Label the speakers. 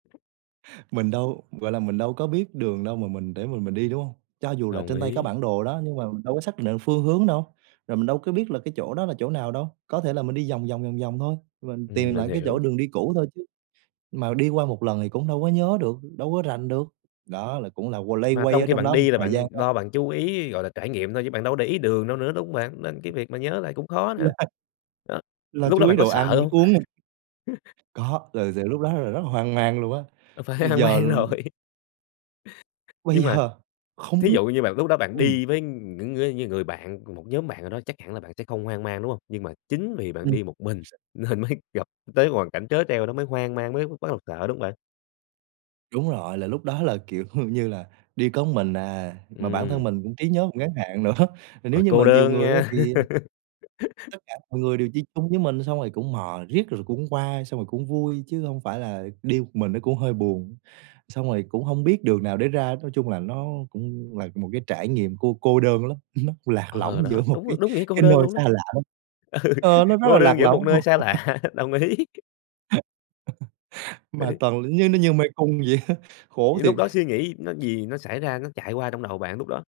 Speaker 1: Mình đâu, gọi là, mình đâu có biết đường đâu mà mình để mà mình đi, đúng hông? Cho dù là
Speaker 2: Đồng
Speaker 1: trên tay có
Speaker 2: ý.
Speaker 1: bản đồ đó, nhưng mà mình đâu có xác định phương hướng đâu, rồi mình đâu có biết là cái chỗ đó là chỗ nào đâu. Có thể là mình đi vòng vòng, vòng vòng thôi và mình
Speaker 2: Ừm,
Speaker 1: tìm
Speaker 2: mình
Speaker 1: lại cái chỗ
Speaker 2: hiểu.
Speaker 1: đường đi cũ thôi chứ, mà đi qua một lần thì cũng đâu có nhớ được, đâu có rành được, đó là cũng là q loay
Speaker 2: Mà
Speaker 1: quay
Speaker 2: trong
Speaker 1: ở
Speaker 2: khi
Speaker 1: trong
Speaker 2: bạn
Speaker 1: đó một
Speaker 2: đi là
Speaker 1: thời gian
Speaker 2: bạn
Speaker 1: đó.
Speaker 2: lo bạn chú ý, gọi là, trải nghiệm thôi, chứ bạn đâu có để ý đường đâu nữa, đúng hông bạn? Nên cái việc mà nhớ lại cũng khó nè. Đó,
Speaker 1: [unintelligible] Lo
Speaker 2: lúc đó
Speaker 1: chú ý
Speaker 2: bạn có
Speaker 1: đồ ăn,
Speaker 2: sợ
Speaker 1: nước
Speaker 2: hông?
Speaker 1: uống [unintelligible] có, thật sự lúc đó là rất là hoang mang luôn á,
Speaker 2: A, phải hoang
Speaker 1: giờ,
Speaker 2: mang rồi.
Speaker 1: ừm Bây
Speaker 2: Nhưng mà
Speaker 1: giờ không
Speaker 2: thí
Speaker 1: biết
Speaker 2: dụ như bạn lúc đó bạn
Speaker 1: ừm.
Speaker 2: đi với những ngươi những người bạn, một nhóm bạn nào đó, chắc hẳn là bạn sẽ không hoang mang, đúng hông? Nhưng mà chính vì bạn
Speaker 1: Ừm.
Speaker 2: đi một mình nên mới gặp tới hoàn cảnh trớ trêu đó mới hoang mang, mới b bắt đầu sợ, đúng hông bạn?
Speaker 1: Đúng rồi, là lúc đó là, kiểu, như là, đi có mình à, mà bản thân
Speaker 2: Ừm.
Speaker 1: mình cũng trí nhớ ngắn hạn nữa, nếu
Speaker 2: Ôi,
Speaker 1: như
Speaker 2: cô
Speaker 1: mà nhiều
Speaker 2: đơn
Speaker 1: người á
Speaker 2: nha.
Speaker 1: thì tất cả mọi người đều đi chung với mình xong rồi cũng mò riết rồi cũng qua, xong rồi cũng vui chứ hông phải là đi một mình nó cũng hơi buồn, xong rồi cũng hông biết đường nào để ra. Nói chung là nó cũng là một cái trải nghiệm cô cô đơn lắm, ừm, nó lạc
Speaker 2: Ờ,
Speaker 1: lõng giữa
Speaker 2: đó,
Speaker 1: một cái
Speaker 2: đúng đúng nghĩa cô
Speaker 1: cái
Speaker 2: đơn
Speaker 1: nơi
Speaker 2: luôn đó.
Speaker 1: xa lạ lắm
Speaker 2: Ừ,
Speaker 1: ờ, nó rất là
Speaker 2: cô
Speaker 1: lạc
Speaker 2: đơn giữa
Speaker 1: lõng
Speaker 2: một nơi
Speaker 1: luôn.
Speaker 2: xa lạ, đồng ý. Vậy
Speaker 1: Mà
Speaker 2: thì
Speaker 1: toàn như nó như mê cung vậy á, khổ
Speaker 2: Vậy lúc
Speaker 1: thiệt.
Speaker 2: đó suy nghĩ nó gì nó xảy ra, nó chạy qua trong đầu bạn lúc đó?